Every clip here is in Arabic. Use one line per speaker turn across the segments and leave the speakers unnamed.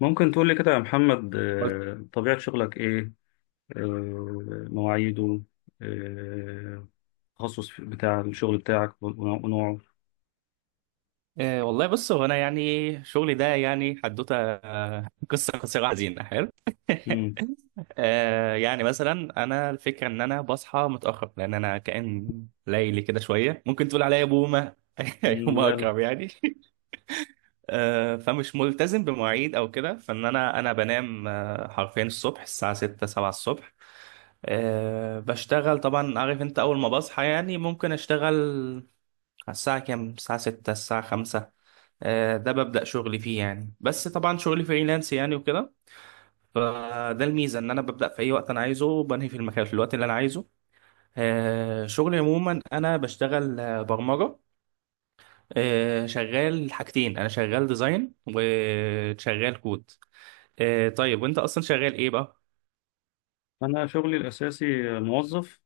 ممكن تقول لي كده يا محمد، طبيعة شغلك إيه؟ مواعيده؟ آه، التخصص بتاع الشغل بتاعك ونوعه؟
والله بص هو انا يعني شغلي ده يعني حدوته قصه قصيره حزينه حلو.
مم.
يعني مثلا انا الفكره ان انا بصحى متاخر لان انا كائن ليلي كده شويه ممكن تقول عليا بومه. يوم
مم، لا لا.
اكرم يعني. فمش ملتزم بمواعيد او كده فان انا بنام حرفيا الصبح الساعه 6 7 الصبح. بشتغل طبعا عارف انت اول ما بصحى يعني ممكن اشتغل على الساعه كام، الساعه 6 الساعه 5. ده ببدأ شغلي فيه يعني، بس طبعا شغلي فريلانس يعني وكده. فده الميزة ان انا ببدأ في اي وقت انا عايزه وبنهي في المكان في الوقت اللي انا عايزه. شغلي عموما انا بشتغل برمجة. شغال حاجتين، انا شغال ديزاين وشغال كود. طيب وانت اصلا شغال ايه بقى؟
أنا شغلي الأساسي موظف،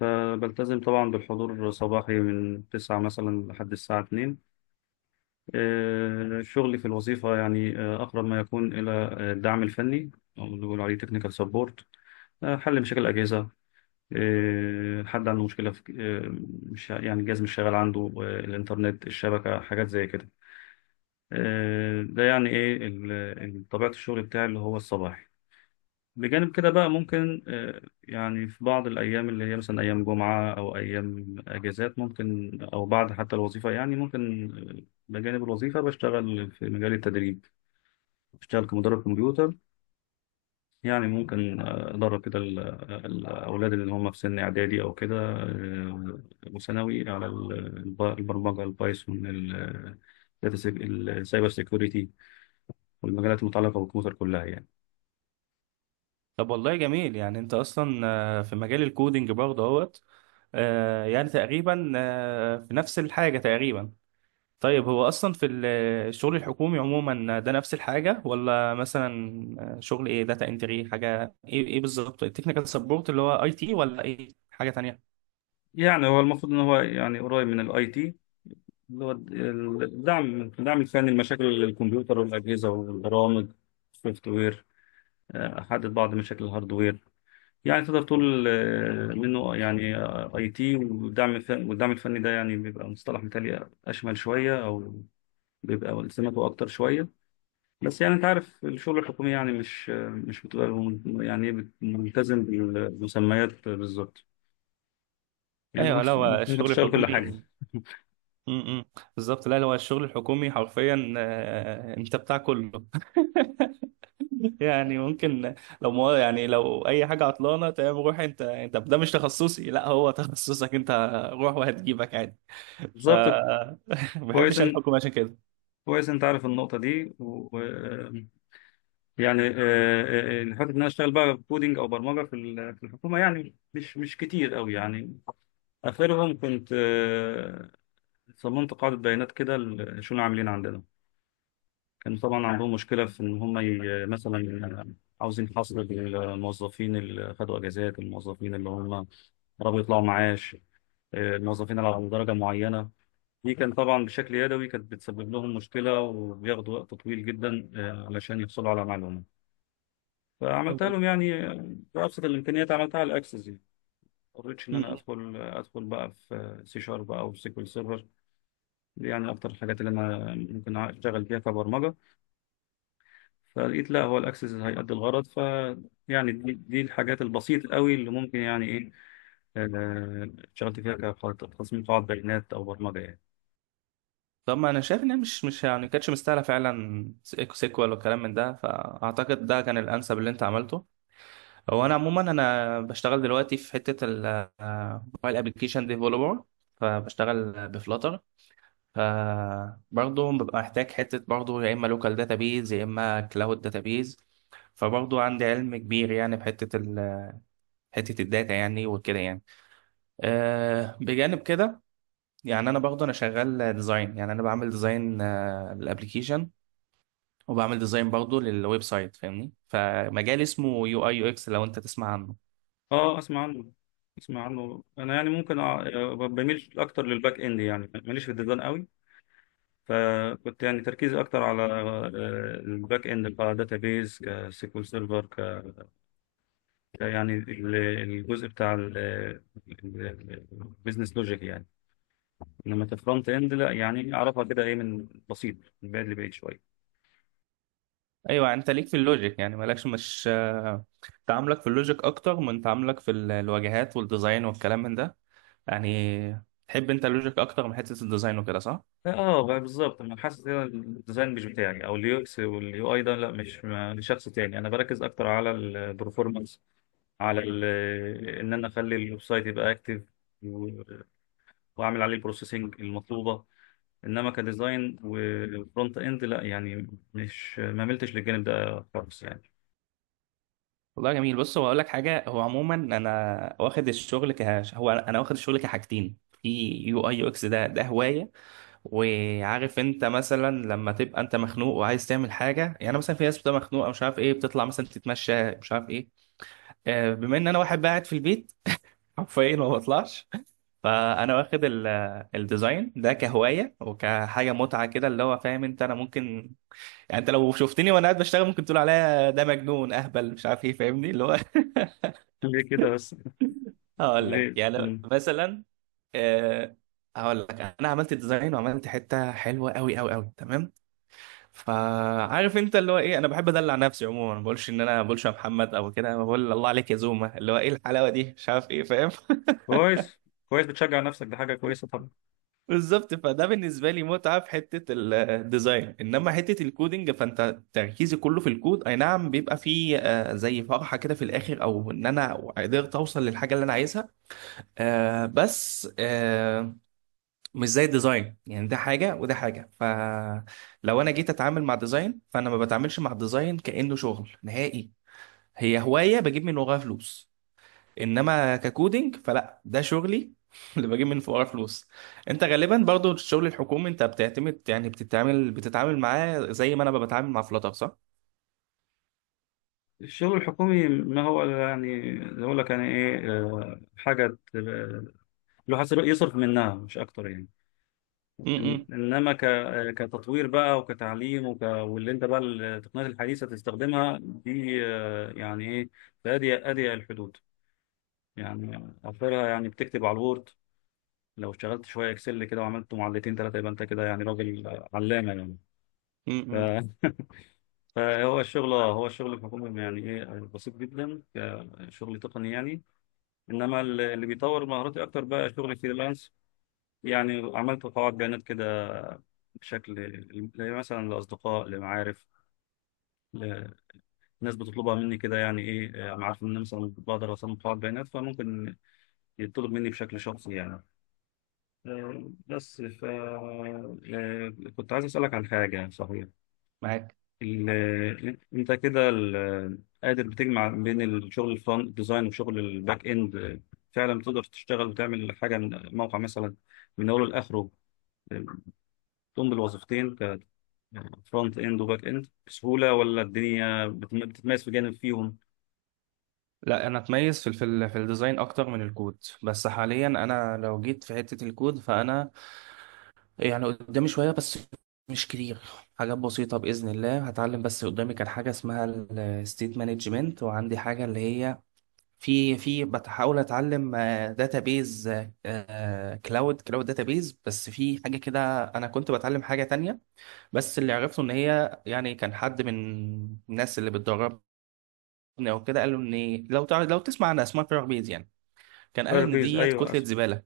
فبلتزم طبعا بالحضور صباحي من 9 مثلا لحد الساعة 2. شغلي في الوظيفة يعني أقرب ما يكون إلى الدعم الفني، أو اللي بيقولوا عليه تكنيكال سبورت، حل مشاكل الأجهزة. حد عنده مشكلة في مش يعني الجهاز مش شغال عنده، الإنترنت، الشبكة، حاجات زي كده. ده يعني إيه طبيعة الشغل بتاعي اللي هو الصباحي. بجانب كده بقى ممكن، يعني في بعض الأيام اللي هي مثلا أيام جمعة أو أيام أجازات ممكن، أو بعد حتى الوظيفة يعني ممكن، آه، بجانب الوظيفة بشتغل في مجال التدريب، بشتغل كمدرب كمبيوتر. يعني ممكن أدرب كده الأولاد اللي هم في سن إعدادي أو كده، وثانوي على البرمجة، البايثون، السايبر سيكوريتي، والمجالات المتعلقة بالكمبيوتر كلها يعني.
طب والله جميل يعني انت اصلا في مجال الكودينج برضه اهوت. يعني تقريبا في نفس الحاجة تقريبا. طيب هو اصلا في الشغل الحكومي عموما ده نفس الحاجه، ولا مثلا شغل ايه، داتا انتري، حاجه ايه، ايه بالظبط التكنيكال سبورت اللي هو اي تي ولا ايه حاجه تانية؟
يعني هو المفروض إن هو يعني قريب من الأي تي، اللي هو الدعم الفني لمشاكل الكمبيوتر والأجهزة والبرامج، السوفت وير. أحدد بعض مشاكل الهاردوير. يعني تقدر تقول منه يعني اي تي. والدعم الفني ده يعني بيبقى مصطلح مثالي، اشمل شويه او بيبقى التزاماته اكتر شويه. بس يعني انت عارف الشغل الحكومي يعني مش مش بتبقى يعني إيه ملتزم بالمسميات بالظبط، يعني انت
ايوه، لا
كنت
هو
ممكن
الشغل
تشتغل كل
الحكومي.
حاجه.
امم بالظبط. لا لا، هو الشغل الحكومي حرفيا انت بتاع كله. يعني ممكن لو ما يعني لو اي حاجه عطلانه تمام، روح انت، انت ده مش تخصصي، لا هو تخصصك انت، روح وهتجيبك عادي. ف
بالظبط.
ما
كويس
بحبش
إن-
الحكومه عشان كده.
كويس انت عارف النقطه دي، و آه، يعني حته ان انا اشتغل بقى كودينج او برمجه في الحكومه يعني مش كتير قوي يعني. آخرهم كنت صممت قاعدة بيانات كده شو العاملين عندنا. كان طبعا عندهم مشكلة في إن هم مثلا آه، عاوزين حصر للموظفين اللي خدوا أجازات، الموظفين اللي هم قربوا يطلعوا معاش، الموظفين اللي على درجة معينة. دي كان طبعا بشكل يدوي، كانت بتسبب لهم مشكلة وبياخدوا وقت طويل جدا علشان يحصلوا على معلومة. فعملتها لهم
م-
يعني بأبسط الإمكانيات، عملتها على الأكسس يعني. ما اضطريتش إن أنا
م.
أدخل أدخل بقى في سي شارب أو سيكول سيرفر. دي يعني أكتر الحاجات اللي أنا ممكن أشتغل فيها كبرمجة، فلقيت لا، هو الأكسس هيأدي الغرض. ف يعني دي الحاجات البسيطة قوي اللي ممكن يعني إيه، آه، اشتغلت فيها كتصميم قواعد بيانات أو برمجة يعني.
طب ما انا شايف ان هي مش يعني كانتش مستاهله فعلا سيكو سيكوال والكلام من ده، فاعتقد ده كان الانسب اللي انت عملته. هو انا عموما انا بشتغل دلوقتي في حته الموبايل ابلكيشن ديفلوبر، فبشتغل بفلاتر. فبرضه ببقى محتاج حته برضه يا اما لوكال داتابيز يا اما كلاود داتابيز. فبرضه عندي علم كبير يعني بحته حته الداتا يعني وكده يعني. أه بجانب كده يعني، انا برضه انا شغال ديزاين، يعني انا بعمل ديزاين الابلكيشن وبعمل ديزاين برضه للويب سايت. فاهمني؟ فمجال اسمه يو اي يو اكس لو انت تسمع عنه.
أه، أسمع عنه. أسمع عنه أنا، يعني ممكن بميل أكتر للباك إند، يعني ماليش في الديزاين قوي. فكنت يعني تركيزي أكتر على الباك إند، كداتابيز، كسيكول سيرفر، ك يعني الجزء بتاع البيزنس لوجيك يعني. انما كفرونت اند لا، يعني اعرفها كده ايه من بسيط، من بعيد لبعيد شويه.
ايوه انت ليك في اللوجيك، يعني مالكش، مش تعاملك في اللوجيك اكتر من تعاملك في الواجهات والديزاين والكلام من ده. يعني تحب انت اللوجيك اكتر من حته الديزاين وكده، صح؟
اه بقى، بالظبط، انا حاسس ان الديزاين مش بتاعي، او اليو اكس واليو اي ده لا، مش لشخص تاني. انا بركز اكتر على البرفورمانس، على ال ان انا اخلي الويب سايت يبقى اكتف، واعمل عليه البروسيسنج المطلوبه. انما كديزاين وفرونت اند لا يعني، مش ما ملتش للجانب ده خالص يعني.
والله جميل. بص هو اقول لك حاجه، هو عموما انا واخد الشغل ك، هو انا واخد الشغل كحاجتين. في يو اي يو اكس، ده ده هوايه. وعارف انت مثلا لما تبقى انت مخنوق وعايز تعمل حاجه، يعني مثلا في ناس بتبقى مخنوقه مش عارف ايه بتطلع مثلا تتمشى مش عارف ايه. بما ان انا واحد قاعد في البيت حرفيا ما بطلعش، فانا واخد الديزاين ده كهوايه وكحاجه متعه كده، اللي هو فاهم انت انا ممكن، يعني انت لو شفتني وانا قاعد بشتغل ممكن تقول عليا ده مجنون اهبل مش عارف ايه، فاهمني؟ اللي هو
ليه كده بس؟
هقول لك
ليه؟
يعني
مم.
مثلا آه، هقول لك، انا عملت ديزاين وعملت حته حلوه قوي قوي قوي تمام. فعارف انت اللي هو ايه، انا بحب ادلع نفسي عموما، ما بقولش ان انا ما بقولش يا محمد او كده، أنا بقول الله عليك يا زوما، اللي هو ايه الحلاوه دي مش عارف ايه، فاهم؟
كويس. كويس، بتشجع نفسك، ده حاجه كويسه طبعا.
بالظبط. فده بالنسبه لي متعه في حته الديزاين، انما حته الكودينج فانت تركيزي كله في الكود، اي نعم بيبقى فيه زي فرحه كده في الاخر او ان انا قدرت اوصل للحاجه اللي انا عايزها، آه، بس آه، مش زي الديزاين، يعني ده حاجه وده حاجه. ف لو انا جيت اتعامل مع ديزاين فانا ما بتعاملش مع الديزاين كانه شغل نهائي، هي هواية بجيب من وراها فلوس، انما ككودينج فلا، ده شغلي اللي بجيب من وراها فلوس. انت غالبا برضو الشغل الحكومي انت بتعتمد يعني بتتعامل معاه زي ما انا بتعامل مع فلاتر، صح؟
الشغل الحكومي ما هو إلا يعني زي اقول لك يعني ايه، الواحد يصرف منها مش اكتر يعني.
امم
انما ك كتطوير بقى، وكتعليم، وك واللي انت بقى التقنيات الحديثه تستخدمها دي يعني ايه، في اضيق اضيق الحدود. يعني اخرها يعني بتكتب على الوورد، لو اشتغلت شويه اكسل كده وعملت معلتين ثلاثه يبقى انت كده يعني راجل علامه يعني. ف
امم
فهو الشغل، هو الشغل الحكومي يعني ايه بسيط جدا، كشغل تقني يعني. انما اللي بيطور مهاراتي اكتر بقى شغل فريلانس. يعني عملت قواعد بيانات كده بشكل، مثلا لاصدقاء، لمعارف، لناس بتطلبها مني كده، يعني ايه انا عارف ان أنا مثلا بقدر اصمم قواعد بيانات، فممكن يطلب مني بشكل شخصي يعني. بس ف كنت عايز اسالك عن حاجه صحيح.
معاك.
انت كده قادر بتجمع بين الشغل الفرونت ديزاين وشغل الباك اند، فعلا تقدر تشتغل وتعمل حاجه من موقع مثلا من اوله لاخره، تقوم بالوظيفتين كفرونت اند وباك اند بسهوله، ولا الدنيا بتتميز في جانب فيهم؟
لا انا اتميز في في الديزاين اكتر من الكود، بس حاليا انا لو جيت في حتة الكود فانا يعني قدامي شوية بس، مش كتير، حاجات بسيطة بإذن الله هتعلم، بس قدامي كان حاجة اسمها الستيت مانجمنت، وعندي حاجة اللي هي في بحاول اتعلم داتابيز، كلاود داتابيز، بس في حاجه كده انا كنت بتعلم حاجه تانية. بس اللي عرفته ان هي يعني كان حد من الناس اللي بتدربني او كده قالوا ان لو تعرف، لو تسمع عن اسمها بيز يعني، كان قال
فاير
ان
بيز،
ديت
ايوه.
كتله
أس...
زباله.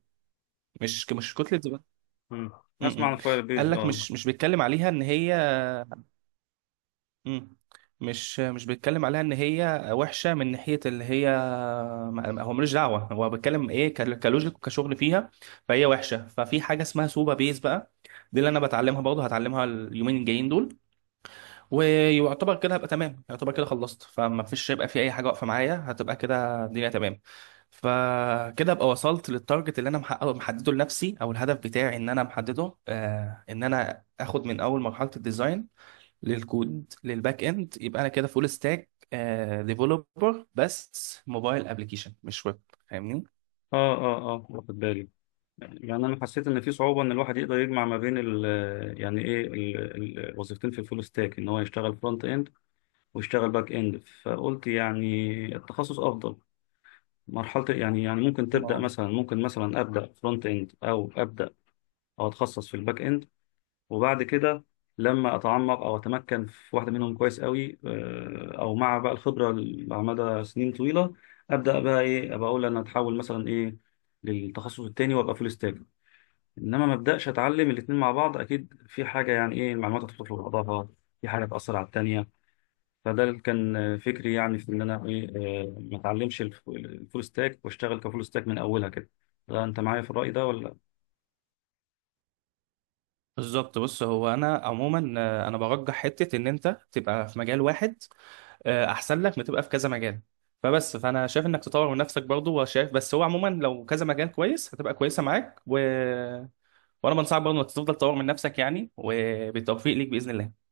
مش كتله زباله.
مم.
م
اسمع
-م.
عن فاير
قال
بيز،
لك
اه.
مش بيتكلم عليها ان هي، مم. مش بيتكلم عليها ان هي وحشه من ناحيه اللي هي، ما- هو ملوش دعوه، هو بيتكلم ايه، ك- كلوجيك وكشغل فيها، فهي وحشه. ففي حاجه اسمها سوبا بيز بقى، دي اللي انا بتعلمها برضه، هتعلمها اليومين الجايين دول. ويعتبر كده هبقى تمام، يعتبر كده خلصت، فما فيش هيبقى في اي حاجه واقفه معايا، هتبقى كده الدنيا تمام. فكده ابقى وصلت للتارجت اللي انا محققه محدده لنفسي، او الهدف بتاعي ان انا محدده آه ان انا اخد من اول مرحله الديزاين للكود للباك اند، يبقى انا كده فول ستاك ديفلوبر، بس موبايل ابلكيشن مش ويب، فاهمني؟
اه، اه، اه، واخد بالي. يعني انا حسيت ان في صعوبه ان الواحد يقدر يجمع ما بين ال، يعني ايه الوظيفتين في الفول ستاك، ان هو يشتغل فرونت اند واشتغل باك اند. فقلت يعني التخصص افضل مرحله، يعني يعني ممكن تبدا
اه
مثلا، ممكن مثلا ابدا فرونت اند، او ابدا او اتخصص في الباك اند، وبعد كده لما اتعمق او اتمكن في واحده منهم كويس قوي، او مع بقى الخبره على مدى سنين طويله، ابدا بقى ايه، ابقى اقول انا اتحول مثلا ايه للتخصص التاني وابقى فول ستاك. انما ما ابداش اتعلم الاتنين مع بعض، اكيد في حاجه يعني ايه المعلومات هتدخل في بعضها، في حاجه تاثر على التانيه. فده اللي كان فكري يعني في ان انا ايه، ما اتعلمش الفول ستاك واشتغل كفول ستاك من اولها كده. ده انت معايا في الرأي ده ولا؟
بالظبط. بص هو انا عموما انا برجح حته ان انت تبقى في مجال واحد، احسن لك ما تبقى في كذا مجال. فبس فانا شايف انك تطور من نفسك برضه، وشايف بس هو عموما لو كذا مجال كويس هتبقى كويسه معاك، و وانا بنصحك برضه انك تفضل تطور من نفسك يعني، وبالتوفيق ليك باذن الله.